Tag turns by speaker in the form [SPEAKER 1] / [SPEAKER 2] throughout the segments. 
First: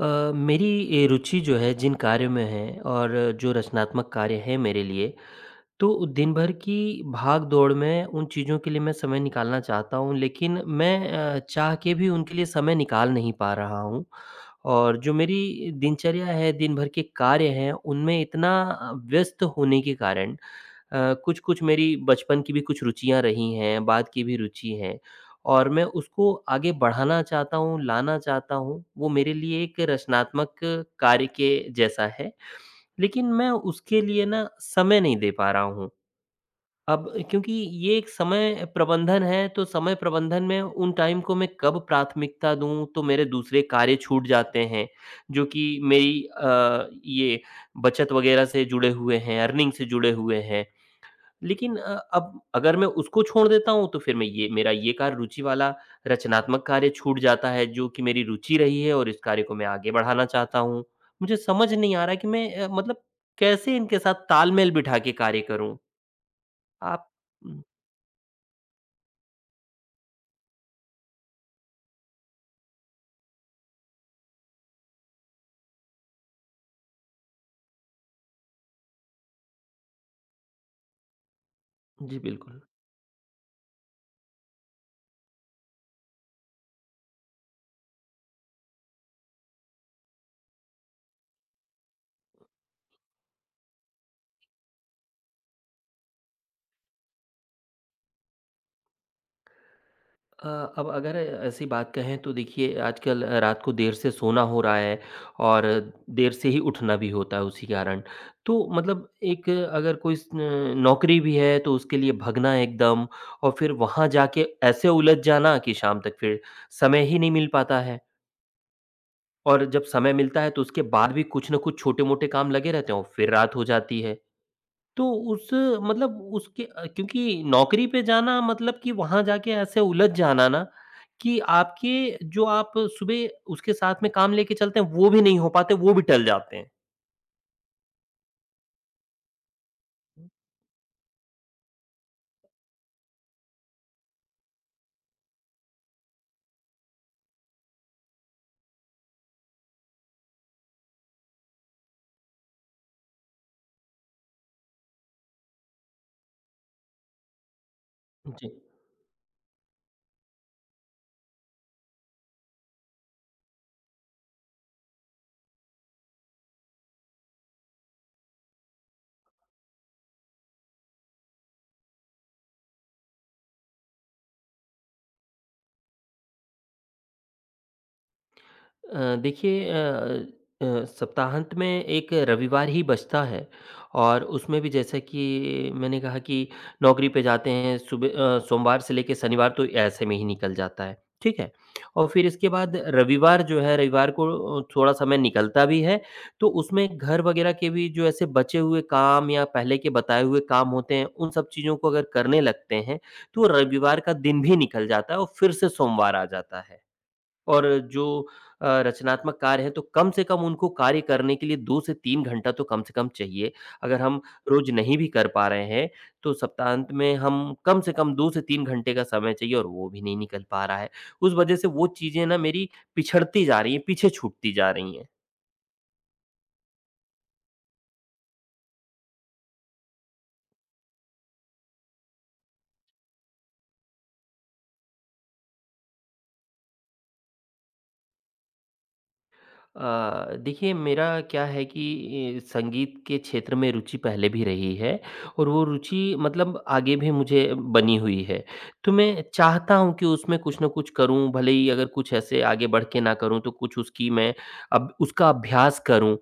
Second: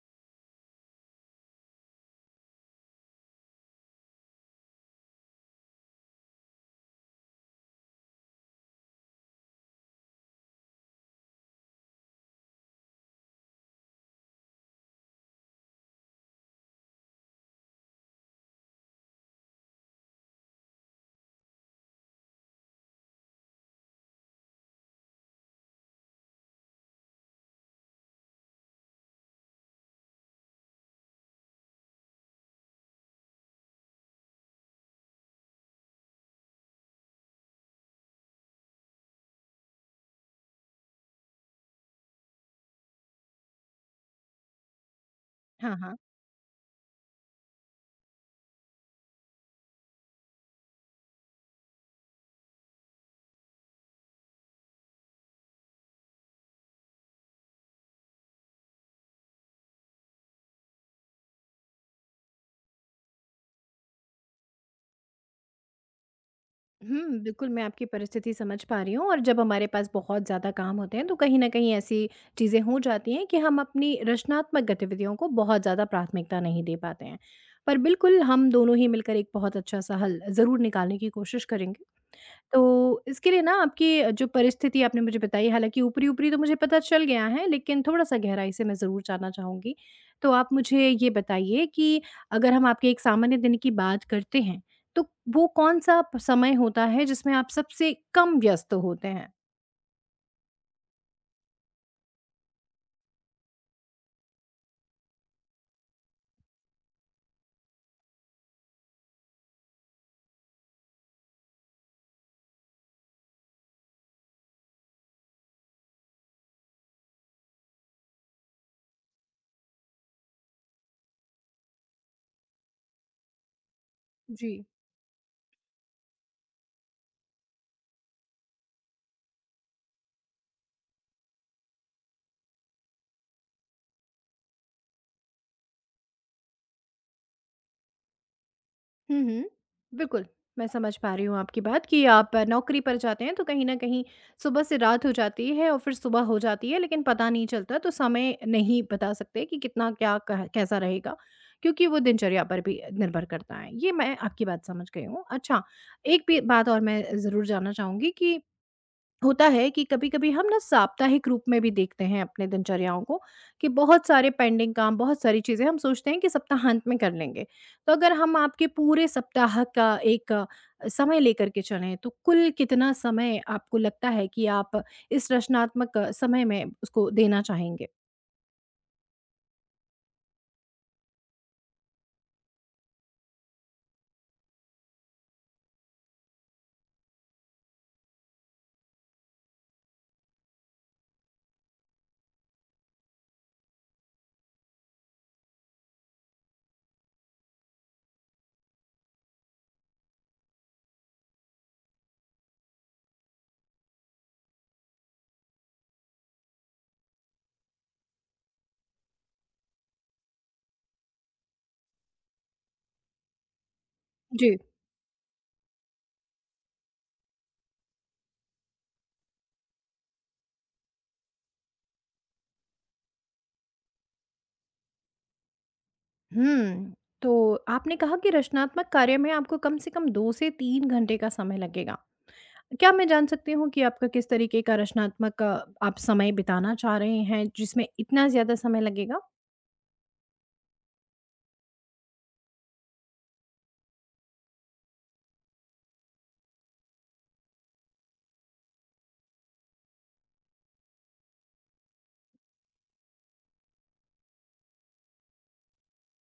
[SPEAKER 1] मेरी ये रुचि जो है, जिन कार्यों में है, और जो रचनात्मक कार्य है मेरे लिए, तो दिन भर की भाग-दौड़ में उन चीज़ों के लिए मैं समय निकालना चाहता हूँ, लेकिन मैं चाह के भी उनके लिए समय निकाल नहीं पा रहा हूँ। और जो मेरी दिनचर्या है, दिन भर के कार्य हैं, उनमें इतना व्यस्त होने के कारण, कुछ-कुछ मेरी बचपन की भी कुछ रुचियाँ रही हैं, बाद की भी रुचि हैं, और मैं उसको आगे बढ़ाना चाहता हूँ, लाना चाहता हूँ। वो मेरे लिए एक रचनात्मक कार्य के जैसा है, लेकिन मैं उसके लिए ना समय नहीं दे पा रहा हूँ। अब क्योंकि ये एक समय प्रबंधन है, तो समय प्रबंधन में उन टाइम को मैं कब प्राथमिकता दूँ, तो मेरे दूसरे कार्य छूट जाते हैं, जो कि
[SPEAKER 2] हाँ, हाँ।
[SPEAKER 1] मेरी ये बचत वगैरह से जुड़े हुए हैं, अर्निंग से जुड़े हुए हैं। लेकिन अब अगर मैं उसको छोड़ देता हूँ, तो फिर मैं ये मेरा ये कार्य रुचि वाला रचनात्मक कार्य छूट जाता है, जो कि मेरी रुचि रही है और इस कार्य को मैं आगे बढ़ाना चाहता हूँ। मुझे समझ नहीं आ रहा कि मैं मतलब कैसे इनके साथ तालमेल बिठा के कार्य करूँ? आप।
[SPEAKER 2] बिल्कुल मैं
[SPEAKER 1] हुँ।
[SPEAKER 2] आपकी परिस्थिति समझ पा रही हूँ और जब हमारे पास बहुत ज़्यादा काम होते हैं तो कहीं न कहीं ऐसी चीज़ें हो जाती हैं कि हम अपनी रचनात्मक गतिविधियों को बहुत ज़्यादा प्राथमिकता नहीं दे पाते हैं। पर बिल्कुल हम दोनों ही मिलकर एक बहुत अच्छा-सा हल ज़रूर निकालने की कोशिश करेंगे।
[SPEAKER 1] जी, बिल्कुल।
[SPEAKER 2] तो इसके लिए ना आपकी जो परिस्थिति आपने मुझे बताई, हालाँकि ऊपरी-ऊपरी तो मुझे पता चल गया है, लेकिन थोड़ा-सा गहराई से मैं ज़रूर जानना चाहूँगी। तो आप मुझे ये बताइए कि अगर हम आपके एक सामान्य दिन की बात करते हैं, तो वो कौन-सा प समय होता है जिसमें आप सबसे कम व्यस्त होते हैं?
[SPEAKER 1] अ, अब अगर ऐसी बात कहें तो देखिए, आजकल रात को देर से सोना हो रहा है और देर से ही उठना भी होता है उसी कारण। तो मतलब, एक अगर कोई स न नौकरी भी है तो उसके लिए भगना एकदम। और फिर वहाँ जाके ऐसे उलझ जाना कि शाम तक फिर समय ही नहीं मिल पाता है। और जब समय मिलता है तो उसके बाद भी कुछ न कुछ छोटे-मोटे काम लगे रहते हैं और फिर रात हो जाती है।
[SPEAKER 2] जी।
[SPEAKER 1] तो उस मतलब उसके, क्योंकि नौकरी पे जाना मतलब कि वहाँ जाके ऐसे उलझ जाना ना, कि आपके जो आप सुबह उसके साथ में काम लेके चलते हैं, वो भी नहीं हो पाते, वो भी टल जाते हैं।
[SPEAKER 2] हुँ, हुँ। बिल्कुल, मैं समझ पा रही हूँ आपकी बात कि आप नौकरी पर जाते हैं तो कहीं न कहीं सुबह से रात हो जाती है और फिर सुबह हो जाती है, लेकिन पता नहीं चलता, तो समय नहीं बता सकते कि कितना क्या कह कैसा रहेगा, क्योंकि वो दिनचर्या पर भी निर्भर करता है। ये मैं आपकी बात समझ गई हूँ। अच्छा, एक भी बात और मैं ज़रूर जानना चाहूँगी कि
[SPEAKER 1] जी।
[SPEAKER 2] होता है कि कभी-कभी हम ना साप्ताहिक रूप में भी देखते हैं अपने दिनचर्याओं को कि बहुत सारे पेंडिंग काम, बहुत सारी चीज़ें हम सोचते हैं कि सप्ताहांत में कर लेंगे। तो अगर हम आपके पूरे सप्ताह का एक समय लेकर के चलें, तो कुल कितना समय आपको लगता है कि आप इस रचनात्मक समय में उसको देना चाहेंगे?
[SPEAKER 1] देखिए, अ, सप्ताहांत में एक रविवार ही बचता है, और उसमें भी जैसा कि मैंने कहा कि नौकरी पे जाते हैं सुबह, सोमवार से लेके शनिवार, तो ऐसे में ही निकल जाता है, ठीक है? और फिर इसके बाद रविवार जो है, रविवार को थोड़ा समय निकलता भी है, तो उसमें घर वगैरह के भी जो ऐसे बचे हुए काम या पहले के बताए हुए काम होते हैं, उन सब चीज़ों को अगर करने लगते हैं, तो रविवार का दिन भी निकल जाता है और फिर से सोमवार आ जाता है। और जो रचनात्मक कार्य हैं, तो कम से कम उनको कार्य करने के लिए 2 से 3 घंटा तो कम से कम चाहिए। अगर हम
[SPEAKER 2] जी।
[SPEAKER 1] रोज़ नहीं भी कर पा रहे हैं, तो सप्ताहांत में हम कम से कम 2 से 3 घंटे का समय चाहिए और वो भी नहीं निकल पा रहा है। उस वजह से वो चीज़ें ना मेरी पिछड़ती जा रही हैं, पीछे छूटती जा रही हैं।
[SPEAKER 2] हुँ, तो आपने कहा कि रचनात्मक कार्य में आपको कम से कम 2 से 3 घंटे का समय लगेगा। क्या मैं जान सकती हूँ कि आपका किस तरीके का रचनात्मक आप समय बिताना चाह रहे हैं जिसमें इतना ज़्यादा समय लगेगा?
[SPEAKER 1] देखिए, मेरा क्या है कि संगीत के क्षेत्र में रुचि पहले भी रही है और वो रुचि मतलब आगे भी मुझे बनी हुई है, तो मैं चाहता हूँ कि उसमें कुछ ना कुछ करूँ, भले ही अगर कुछ ऐसे आगे बढ़ के ना करूँ तो कुछ उसकी मैं अब उसका अभ्यास करूँ।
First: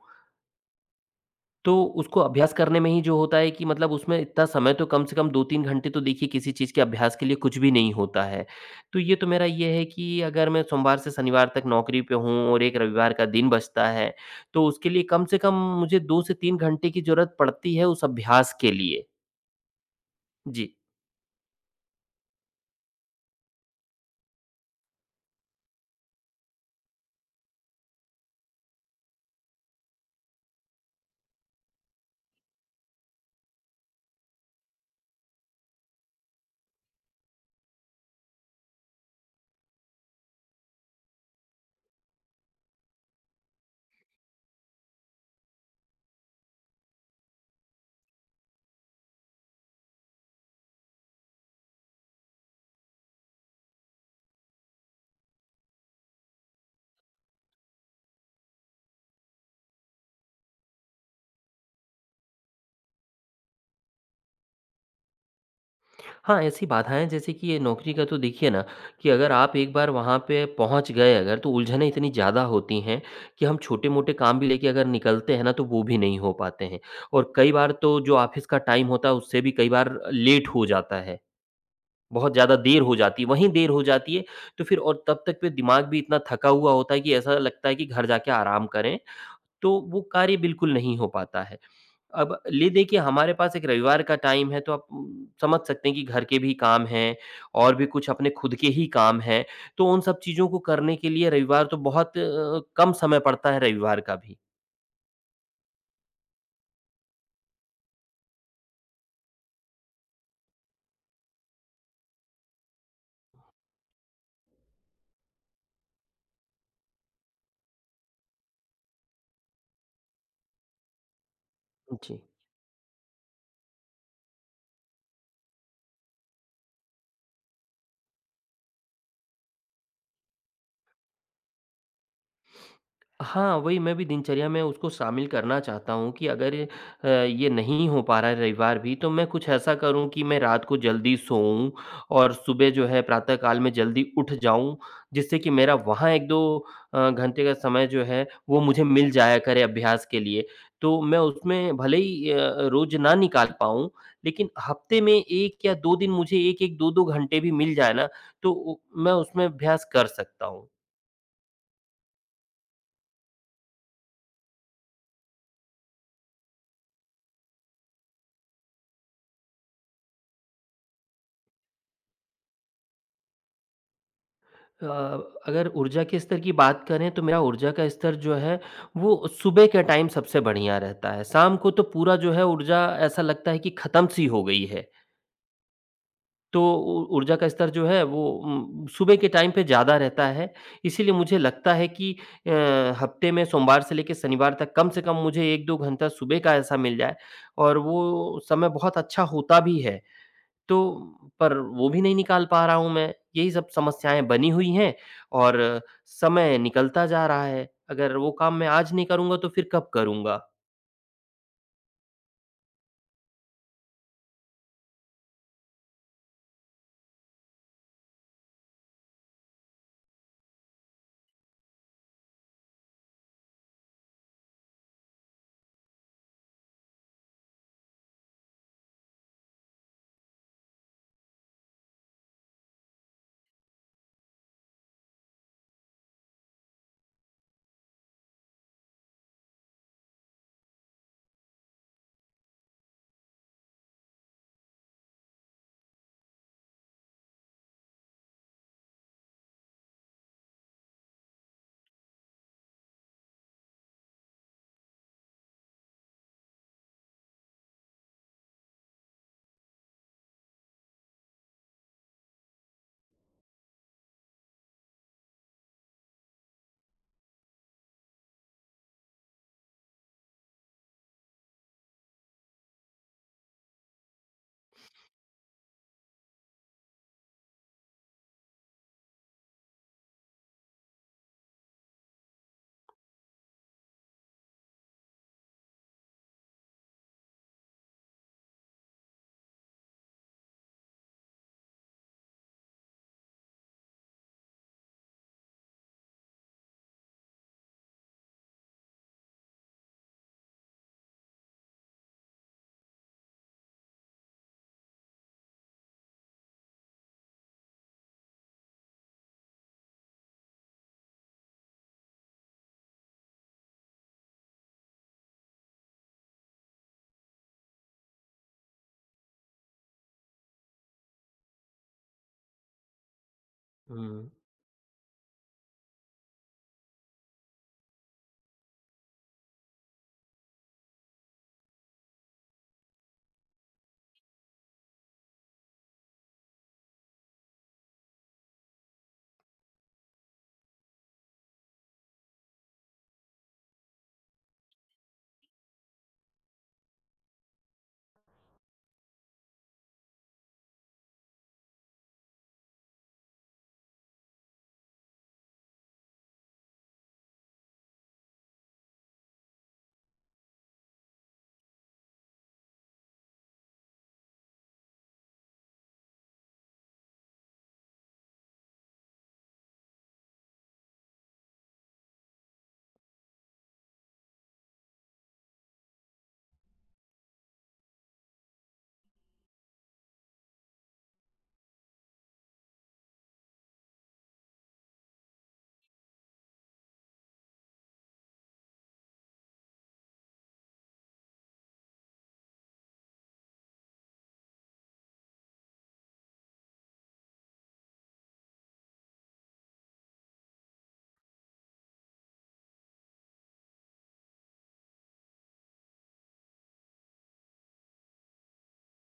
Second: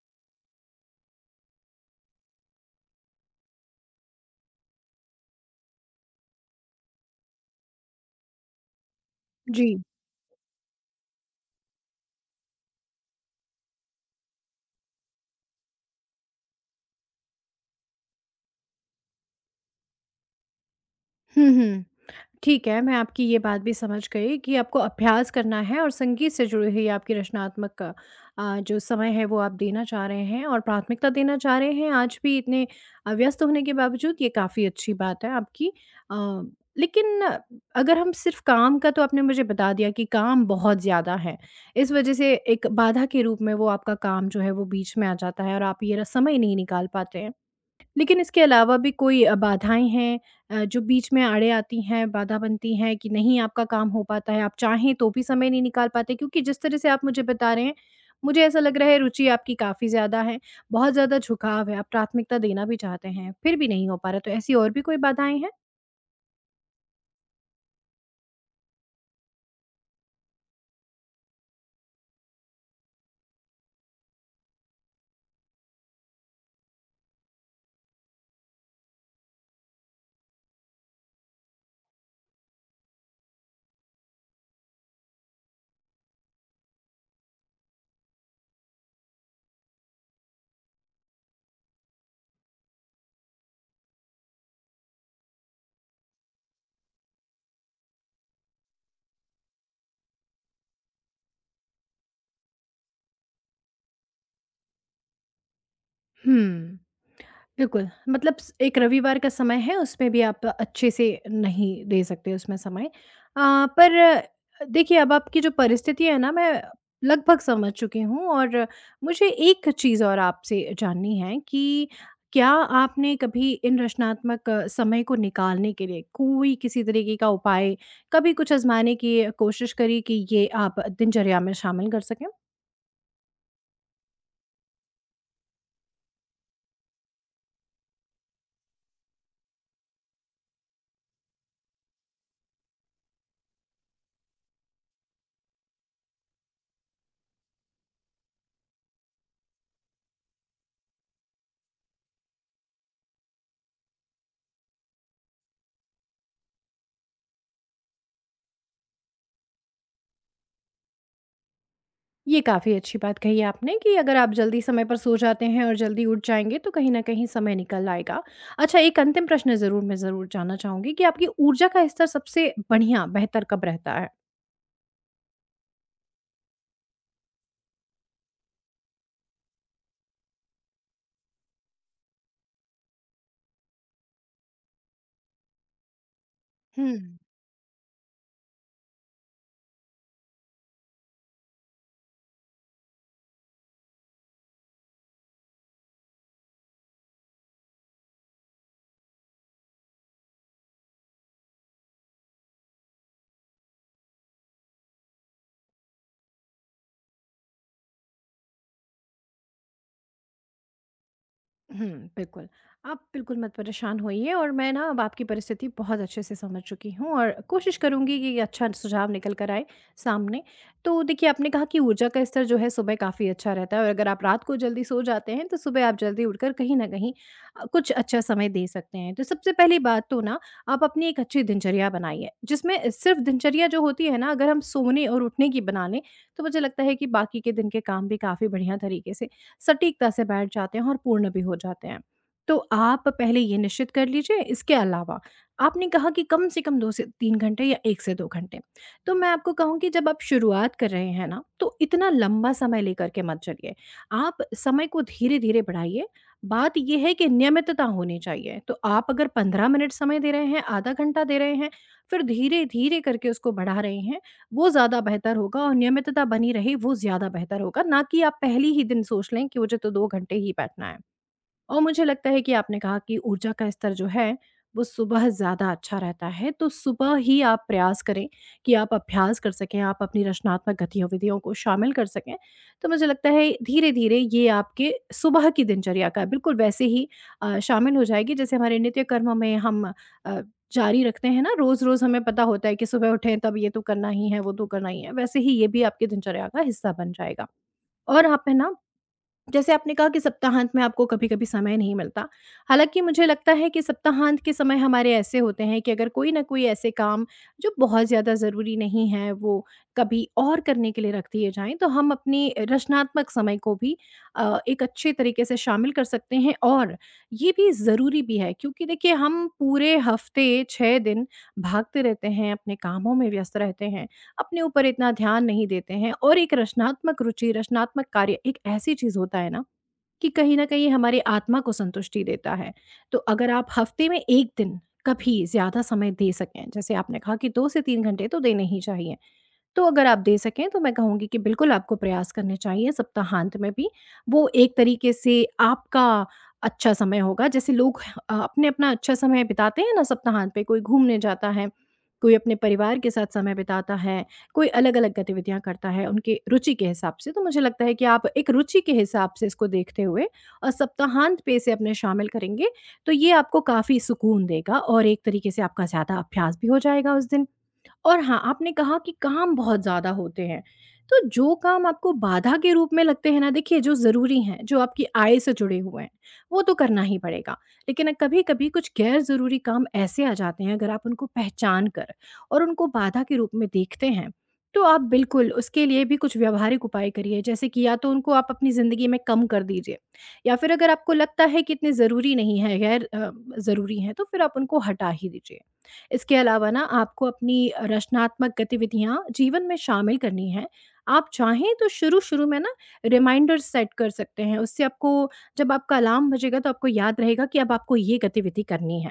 [SPEAKER 1] तो उसको अभ्यास करने में ही जो होता है कि मतलब उसमें इतना समय तो कम से कम 2-3 घंटे, तो देखिए किसी चीज़ के अभ्यास के लिए कुछ भी नहीं होता है। तो ये तो मेरा
[SPEAKER 2] जी।
[SPEAKER 1] ये है कि अगर मैं सोमवार से शनिवार तक नौकरी पे हूँ और एक रविवार का दिन बचता है, तो उसके लिए कम से कम मुझे 2 से 3 घंटे की ज़रूरत पड़ती है उस अभ्यास के लिए। जी।
[SPEAKER 2] हुँ, हुँ। ठीक है, मैं आपकी ये बात भी समझ गई कि आपको अभ्यास करना है और संगीत से जुड़ी हुई आपकी रचनात्मक जो समय है वो आप देना चाह रहे हैं और प्राथमिकता देना चाह रहे हैं। आज भी इतने व्यस्त होने के बावजूद ये काफ़ी अच्छी बात है आपकी। अ, लेकिन अगर हम सिर्फ काम का, तो आपने मुझे बता दिया कि काम बहुत ज़्यादा है। इस वज़ह से एक बाधा के रूप में वो आपका काम जो है वो बीच में आ जाता है और आप ये र समय नहीं निकाल पाते हैं। लेकिन इसके अलावा भी कोई बाधाएँ हैं जो बीच में आड़े आती हैं, बाधा बनती हैं कि नहीं आपका काम हो पाता है, आप चाहें तो भी समय नहीं निकाल पाते? क्योंकि जिस तरह से आप मुझे बता रहे हैं, मुझे ऐसा लग रहा है रुचि आपकी काफ़ी ज़्यादा है, बहुत ज़्यादा झुकाव है, आप प्राथमिकता देना भी चाहते हैं, फिर भी नहीं हो पा रहा, तो ऐसी और भी कोई बाधाएँ हैं?
[SPEAKER 1] हाँ, ऐसी बाधाएँ जैसे कि ये नौकरी का, तो देखिए ना, कि अगर आप एक बार वहाँ पे पहुँच गए अगर, तो उलझनें इतनी ज़्यादा होती हैं कि हम छोटे-मोटे काम भी लेके अगर निकलते हैं ना, तो वो भी नहीं हो पाते हैं। और कई बार तो जो ऑफ़िस का टाइम होता है, उससे भी कई बार लेट हो जाता है। बहुत ज़्यादा देर हो जाती है, वहीं देर हो जाती है, तो फिर और तब तक पे दिमाग भी इतना थका हुआ होता है कि ऐसा लगता है कि घर जाके आराम करें, तो वो कार्य बिल्कुल नहीं हो पाता है। अब ले देखिए, हमारे पास एक रविवार का टाइम है, तो आप समझ सकते हैं कि घर के भी काम हैं, और भी कुछ अपने खुद के ही काम हैं, तो उन सब चीज़ों को करने के लिए रविवार तो बहुत कम समय पड़ता है रविवार का भी।
[SPEAKER 2] हुँ। बिल्कुल, मतलब स एक रविवार का समय है, उसमें भी आप अच्छे से नहीं दे सकते उसमें समय। पर देखिए, अब आपकी जो परिस्थिति है ना, मैं लगभग समझ चुकी हूँ और मुझे एक चीज़ और आपसे जाननी है कि
[SPEAKER 1] जी।
[SPEAKER 2] क्या आपने कभी इन रचनात्मक समय को निकालने के लिए कोई किसी तरीके का उपाय, कभी कुछ आज़माने की कोशिश करी कि ये आप दिनचर्या में शामिल कर सकें?
[SPEAKER 1] हाँ, वही मैं भी दिनचर्या में उसको शामिल करना चाहता हूँ कि अगर ये नहीं हो पा रहा है रविवार भी, तो मैं कुछ ऐसा करूँ कि मैं रात को जल्दी सोऊँ और सुबह जो है प्रातः काल में जल्दी उठ जाऊँ, जिससे कि मेरा वहाँ 1-2 घंटे का समय जो है वो मुझे मिल जाया करे अभ्यास के लिए। तो मैं उसमें भले ही रोज़ ना निकाल पाऊँ, लेकिन हफ्ते में 1 या 2 दिन मुझे 1-1, 2-2 घंटे भी मिल जाए ना, तो उ मैं उसमें अभ्यास कर सकता हूँ।
[SPEAKER 2] ये काफ़ी अच्छी बात कही आपने कि अगर आप जल्दी समय पर सो जाते हैं और जल्दी उठ जाएँगे तो कहीं न कहीं समय निकल आएगा। अच्छा, एक अंतिम प्रश्न ज़रूर मैं ज़रूर जानना चाहूँगी कि आपकी ऊर्जा का स्तर सबसे बढ़िया बेहतर कब रहता
[SPEAKER 1] अ, अगर ऊर्जा के स्तर की बात करें, तो मेरा ऊर्जा का स्तर जो है वो सुबह के टाइम सबसे बढ़िया रहता है। शाम को तो पूरा जो है ऊर्जा ऐसा लगता है कि ख़त्म-सी हो गई है। तो ऊ
[SPEAKER 2] है?
[SPEAKER 1] ऊर्जा का स्तर जो है वो सुबह के टाइम पे ज़्यादा रहता है। इसीलिए मुझे लगता है कि अ, हफ़्ते में सोमवार से लेके शनिवार तक कम से कम मुझे 1-2 घंटा सुबह का ऐसा मिल जाए, और वो समय बहुत अच्छा होता भी है। तो पर वो भी नहीं निकाल पा रहा हूँ मैं, यही सब समस्याएँ बनी हुई हैं और समय निकलता जा रहा है। अगर वो काम मैं आज नहीं करूँगा तो फिर कब करूँगा?
[SPEAKER 2] हुँ, बिल्कुल। आप बिल्कुल मत परेशान होइए और मैं ना अब आपकी परिस्थिति बहुत अच्छे से समझ चुकी हूँ और कोशिश करूँगी कि ये अच्छा सुझाव निकल कर आए सामने। तो देखिए, आपने कहा कि ऊर्जा का स्तर जो है सुबह काफ़ी अच्छा रहता है और अगर आप रात को जल्दी सो जाते हैं तो सुबह आप जल्दी उठकर कहीं न कहीं कुछ अच्छा समय दे सकते हैं। तो सबसे पहली बात तो ना, आप अपनी एक अच्छी दिनचर्या बनाइए जिसमें सिर्फ़ दिनचर्या जो होती है ना, अगर हम सोने और उठने की बना लें, तो मुझे लगता है कि बाकी के दिन के काम भी काफ़ी बढ़िया तरीके से, सटीकता से बैठ जाते हैं और पूर्ण भी हो जाते हैं। तो आप पहले ये निश्चित कर लीजिए। इसके अलावा, आपने कहा कि कम से कम 2 से 3 घंटे या 1 से 2 घंटे। तो मैं आपको कहूँगी, जब आप शुरुआत कर रहे हैं ना, तो इतना लंबा समय लेकर के मत चलिए। आप समय को धीरे-धीरे बढ़ाइए। बात ये है कि नियमितता होनी चाहिए। तो आप अगर 15 मिनट समय दे रहे हैं, आधा घंटा दे रहे हैं, फिर धीरे-धीरे करके उसको बढ़ा रहे हैं, वो ज़्यादा बेहतर होगा और नियमितता बनी रहे वो ज़्यादा बेहतर होगा, ना कि आप पहले ही दिन सोच लें कि मुझे तो 2 घंटे ही बैठना है। और मुझे लगता है कि आपने कहा कि ऊर्जा का स्तर जो है वो सुबह ज़्यादा अच्छा रहता है, तो सुबह ही आप प्रयास करें कि आप अभ्यास कर सकें, आप अपनी रचनात्मक गतिविधियों को शामिल कर सकें। तो मुझे लगता है धीरे-धीरे ये आपके सुबह की दिनचर्या का बिल्कुल वैसे ही शामिल हो जाएगी, जैसे हमारे नित्य कर्म में हम अ, जारी रखते हैं ना, रोज़-रोज़ हमें पता होता है कि सुबह उठे तब ये तो करना ही है, वो तो करना ही है, वैसे ही ये भी आपकी दिनचर्या का हिस्सा बन जाएगा। और आप है ना, जैसे आपने कहा कि सप्ताहांत में आपको कभी-कभी समय नहीं मिलता। हालाँकि मुझे लगता है कि सप्ताहांत के समय हमारे ऐसे होते हैं कि अगर कोई ना कोई ऐसे काम जो बहुत ज़्यादा ज़रूरी नहीं है, वो कभी और करने के लिए रख दिए जाएँ, तो हम अपनी रचनात्मक समय को भी एक अच्छे तरीके से शामिल कर सकते हैं और ये भी ज़रूरी भी है, क्योंकि देखिए, हम पूरे हफ़्ते 6 दिन भागते रहते हैं, अपने कामों में व्यस्त रहते हैं।
[SPEAKER 1] हुँ,
[SPEAKER 2] अपने ऊपर इतना ध्यान नहीं देते हैं और एक रचनात्मक रुचि, रचनात्मक कार्य एक ऐसी चीज़ होता है ना, कि कहीं न कहीं हमारी आत्मा को संतुष्टि देता है। तो अगर आप हफ़्ते में 1 दिन कभी ज़्यादा समय दे सकें, जैसे आपने कहा कि 2 से 3 घंटे तो देने ही चाहिए। तो अगर आप दे सकें, तो मैं कहूँगी कि बिल्कुल आपको प्रयास करने चाहिए सप्ताहांत में भी। वो एक तरीके से आपका अच्छा समय होगा, जैसे लोग अपने अपना अच्छा समय बिताते हैं ना, सप्ताहांत पे कोई घूमने जाता है, कोई अपने परिवार के साथ समय बिताता है, कोई अलग-अलग गतिविधियाँ करता है उनकी रुचि के हिसाब से। तो मुझे लगता है कि आप एक रुचि के हिसाब से इसको देखते हुए और सप्ताहांत पे इसे अपने शामिल करेंगे, तो ये आपको काफ़ी सुकून देगा और एक तरीके से आपका ज़्यादा अभ्यास भी हो जाएगा उस दिन। और हाँ, आपने कहा कि काम बहुत ज़्यादा होते हैं, तो जो काम आपको बाधा के रूप में लगते हैं ना, देखिए, जो ज़रूरी हैं, जो आपकी आय से जुड़े हुए हैं, वो तो करना ही पड़ेगा। लेकिन कभी-कभी कुछ गैर ज़रूरी काम ऐसे आ जाते हैं, अगर आप उनको पहचान कर और उनको बाधा के रूप में देखते हैं, तो आप बिल्कुल उसके लिए भी कुछ व्यावहारिक उपाय करिए। जैसे कि या तो उनको आप अपनी ज़िंदगी में कम कर दीजिए या फिर अगर आपको लगता है कि इतने ज़रूरी नहीं है, गैर ज़रूरी हैं, तो फिर आप उनको हटा ही दीजिए। इसके अलावा ना, आपको अपनी रचनात्मक गतिविधियाँ जीवन में शामिल करनी है। आप चाहें तो शुरू-शुरू में ना, रिमाइंडर्स सेट कर सकते हैं। उससे आपको, जब आपका अलार्म बजेगा तो आपको याद रहेगा कि अब आपको ये गतिविधि करनी है।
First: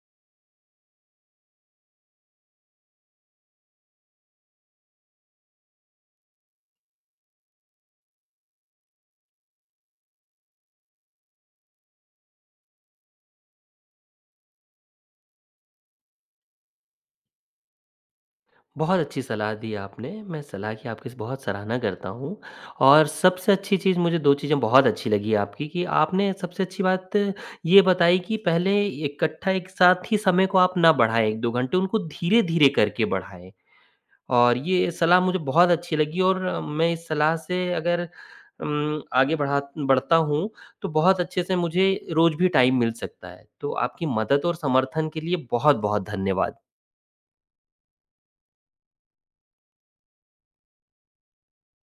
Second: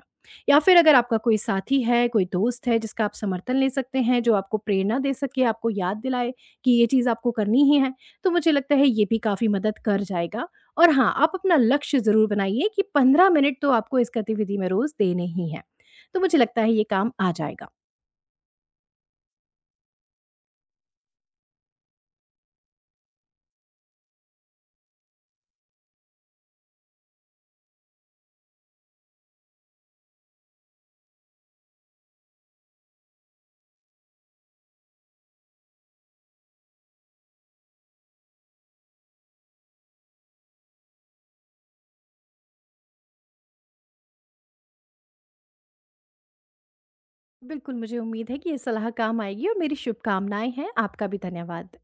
[SPEAKER 2] या फिर अगर आपका कोई साथी है, कोई दोस्त है जिसका आप समर्थन ले सकते हैं, जो आपको प्रेरणा दे सके, आपको याद दिलाए कि ये चीज़ आपको करनी ही है, तो मुझे लगता है ये भी काफ़ी मदद कर जाएगा। और हाँ, आप अपना लक्ष्य ज़रूर बनाइए कि 15 मिनट तो आपको इस गतिविधि में रोज़ देने ही हैं। तो मुझे लगता है ये काम आ जाएगा।
[SPEAKER 1] बहुत अच्छी सलाह दी आपने, मैं सलाह की आपकी बहुत सराहना करता हूँ। और सबसे अच्छी चीज़, मुझे 2 चीज़ें बहुत अच्छी लगी आपकी, कि आपने सबसे अच्छी बात ये बताई कि पहले इकट्ठा एक साथ ही समय को आप ना बढ़ाएँ 1-2 घंटे, उनको धीरे-धीरे करके बढ़ाएँ। और ये सलाह मुझे बहुत अच्छी लगी, और मैं इस सलाह से अगर आगे बढ़ा बढ़ता हूँ, तो बहुत अच्छे से मुझे रोज़ भी टाइम मिल सकता है। तो आपकी मदद और समर्थन के लिए बहुत-बहुत धन्यवाद।
[SPEAKER 2] बिल्कुल, मुझे उम्मीद है कि ये सलाह काम आएगी और मेरी शुभकामनाएं हैं। आपका भी धन्यवाद।